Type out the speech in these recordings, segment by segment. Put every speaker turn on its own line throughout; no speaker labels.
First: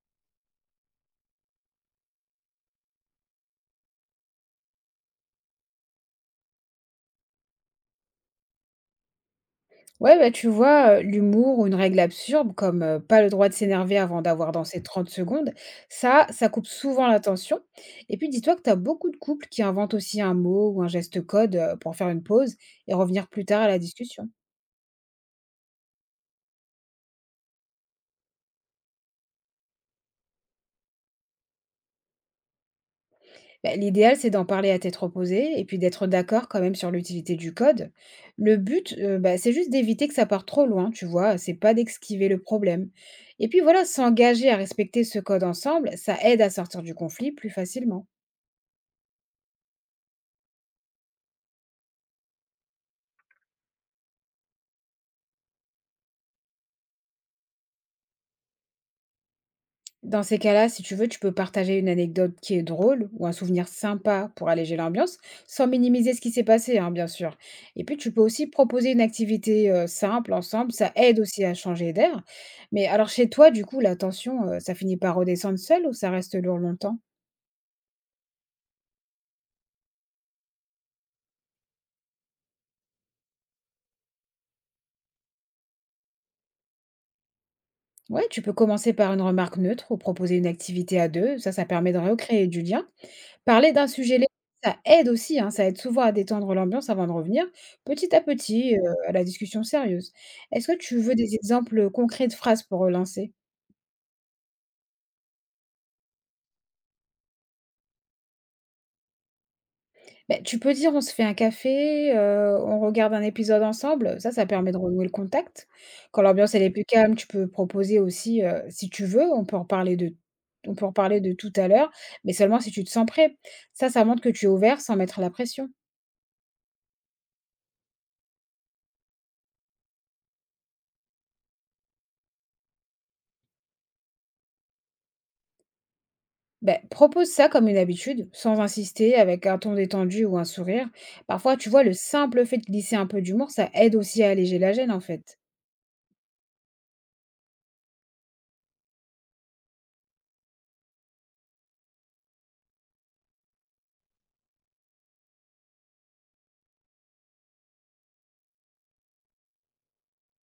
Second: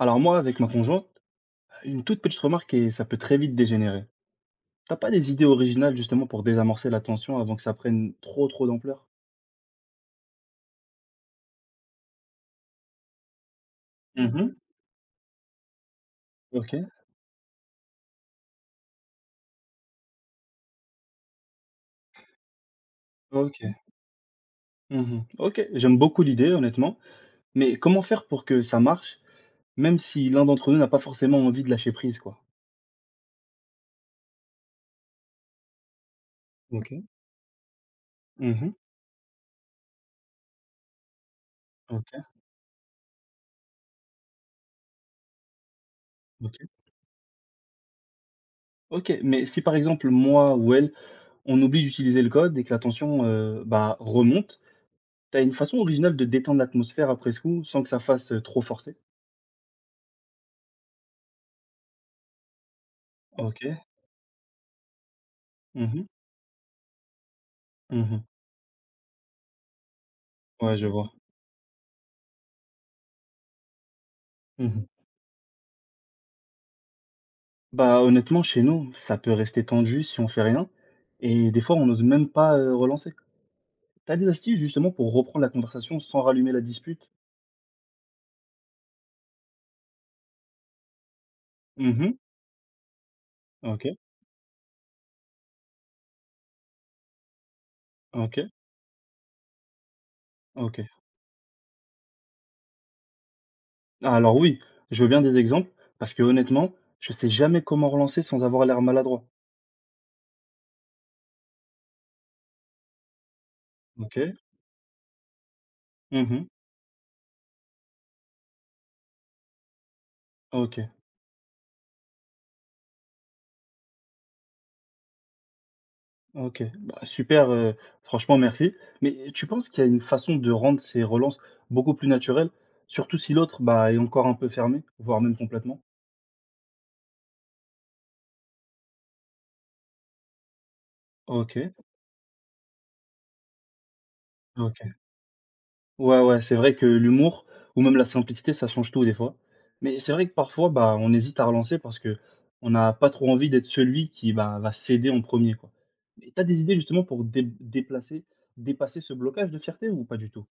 Alors moi, avec ma conjointe, une toute petite remarque et ça peut très vite dégénérer. T'as pas des idées originales justement pour désamorcer la tension avant que ça prenne trop d'ampleur?
Ouais, bah, tu vois, l'humour ou une règle absurde comme, pas le droit de s'énerver avant
Mhm.
d'avoir dansé 30 secondes, ça, ça coupe
Ok,
souvent l'attention et puis dis-toi que tu as beaucoup de couples qui inventent aussi un mot ou un geste code, pour faire une pause et revenir plus
ok,
tard à la discussion.
mhm. Ok, j'aime beaucoup l'idée honnêtement, mais comment faire pour que ça marche, même si l'un d'entre nous n'a pas forcément envie de lâcher prise, quoi?
Bah, l'idéal, c'est d'en parler à tête reposée et puis d'être d'accord quand même sur
Ok,
l'utilité du code. Le
mhm.
but, bah, c'est juste d'éviter que ça parte trop loin, tu vois? C'est pas
Ok,
d'esquiver le problème et puis voilà, s'engager à respecter ce code ensemble, ça aide à
ok,
sortir du conflit plus facilement.
ok. Mais si par exemple moi ou elle, on oublie d'utiliser le code et que la tension bah, remonte, t'as une façon originale de détendre l'atmosphère après ce coup sans que ça fasse trop forcer?
Dans ces cas-là, si tu veux, tu peux partager une anecdote qui est drôle ou un
Ok.
souvenir sympa pour alléger l'ambiance, sans
Mhm.
minimiser ce qui s'est passé, hein, bien sûr. Et puis, tu peux
Mmh.
aussi proposer une activité simple ensemble,
Ouais, je
ça
vois.
aide aussi à changer d'air. Mais alors, chez toi, du coup, la tension, ça
Mmh.
finit par redescendre seule ou ça reste lourd longtemps?
Bah, honnêtement, chez nous, ça peut rester tendu si on fait rien et des fois, on n'ose même pas, relancer. T'as des astuces justement pour reprendre la conversation sans rallumer la dispute?
Ouais, tu peux commencer par une remarque neutre ou proposer une activité à deux, ça permet de
Mmh.
recréer du lien. Parler
OK,
d'un sujet léger, ça aide aussi, hein, ça aide souvent à détendre l'ambiance avant de revenir petit à
OK,
petit, à la discussion sérieuse. Est-ce que
OK.
tu veux des exemples concrets de phrases pour relancer?
Ah alors oui, je veux bien des exemples parce que honnêtement, je sais jamais comment relancer sans avoir l'air maladroit.
Beh, tu peux dire: «On se fait un café», «On regarde un épisode ensemble»,
OK.
ça permet de renouer le contact. Quand
Mmh.
l'ambiance elle est plus calme, tu peux proposer aussi, si tu veux, on
OK,
peut en reparler de tout à l'heure, mais seulement si tu te sens prêt. Ça montre que tu es ouvert sans mettre la pression.
OK. Bah, super, franchement merci. Mais tu penses qu'il y a une façon de rendre ces relances beaucoup plus naturelles, surtout si l'autre, bah, est encore un peu fermé, voire même complètement?
Beh, propose ça comme une habitude, sans insister, avec un ton détendu ou un sourire. Parfois, tu
OK,
vois, le simple fait de glisser un peu d'humour, ça aide aussi à alléger la
OK.
gêne, en fait.
Ouais, ouais, c'est vrai que l'humour ou même la simplicité, ça change tout des fois. Mais c'est vrai que parfois, bah, on hésite à relancer parce que on n'a pas trop envie d'être celui qui, bah, va céder en premier, quoi. Mais tu des idées justement pour dé déplacer dépasser ce blocage de fierté ou pas du tout?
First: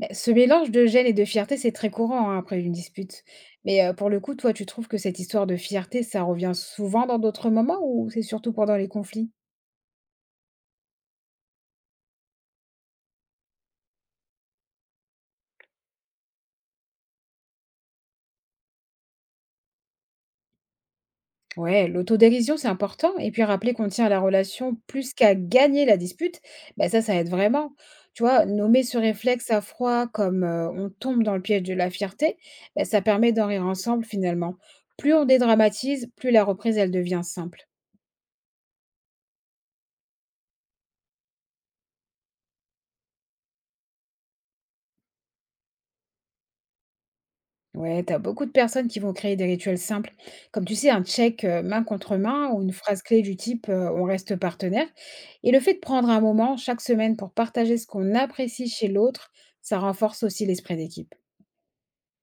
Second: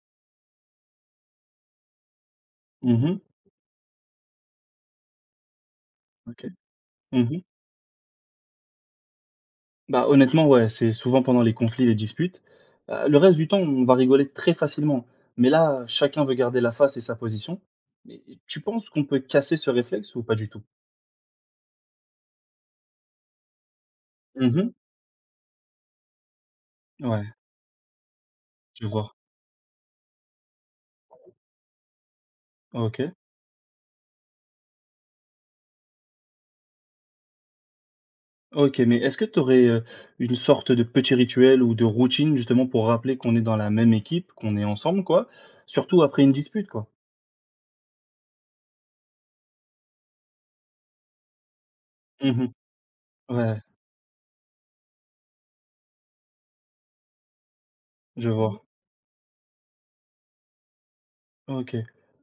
Beh, ce mélange de gêne et de fierté, c'est très courant hein, après une
Mhm.
dispute. Mais pour le coup, toi, tu trouves que cette histoire de fierté, ça
OK.
revient souvent dans
Mhm.
d'autres moments ou c'est surtout pendant les conflits?
Bah, honnêtement, ouais, c'est souvent pendant les conflits, les disputes. Le reste du temps, on va rigoler très facilement. Mais là, chacun veut garder la face et sa position. Mais tu penses qu'on peut casser ce réflexe ou pas du tout?
Ouais, l'autodérision, c'est important. Et puis rappeler qu'on tient à la
Mhm.
relation plus qu'à gagner la dispute, ben ça
Ouais.
aide vraiment. Tu vois, nommer
Je
ce
vois.
réflexe à froid comme on tombe dans le piège de la fierté, bah, ça
OK.
permet d'en rire ensemble finalement. Plus on dédramatise, plus la reprise, elle devient simple.
OK, mais est-ce que tu aurais, une sorte de petit rituel ou de routine justement pour rappeler qu'on est dans la même équipe, qu'on est ensemble quoi, surtout après une dispute quoi?
Ouais, t'as beaucoup de personnes qui vont créer des rituels simples, comme tu sais, un check main contre
Mmh.
main ou une phrase clé du
Ouais,
type on reste partenaire. Et le fait de prendre un moment chaque semaine pour partager ce qu'on
je vois.
apprécie chez l'autre, ça renforce aussi l'esprit d'équipe.
OK.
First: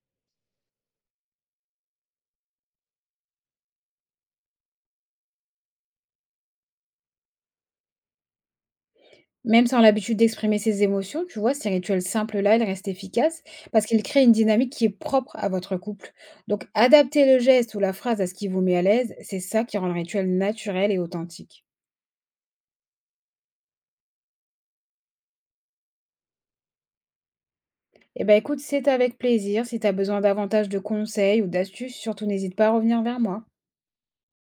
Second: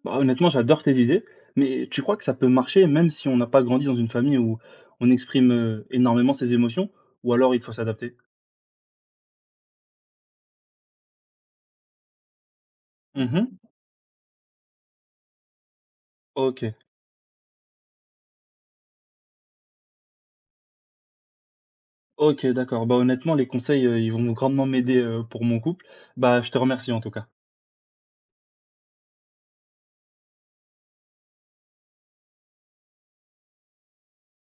Bah, honnêtement j'adore tes idées, mais tu crois que ça peut marcher même si on n'a pas grandi dans une famille où on exprime, énormément ses émotions ou alors il faut s'adapter?
Même sans l'habitude d'exprimer ses émotions, tu vois, ces rituels simples-là, ils restent efficaces
Mmh.
parce qu'ils créent une dynamique qui est propre à votre couple. Donc,
OK.
adapter le geste ou la phrase à ce qui vous met à l'aise, c'est ça qui rend le rituel naturel et authentique.
OK d'accord. Bah, honnêtement les conseils, ils vont grandement m'aider, pour mon couple. Bah, je te remercie en tout cas.
Eh ben écoute, c'est avec plaisir. Si tu as besoin davantage de conseils ou d'astuces, surtout n'hésite pas à revenir vers moi.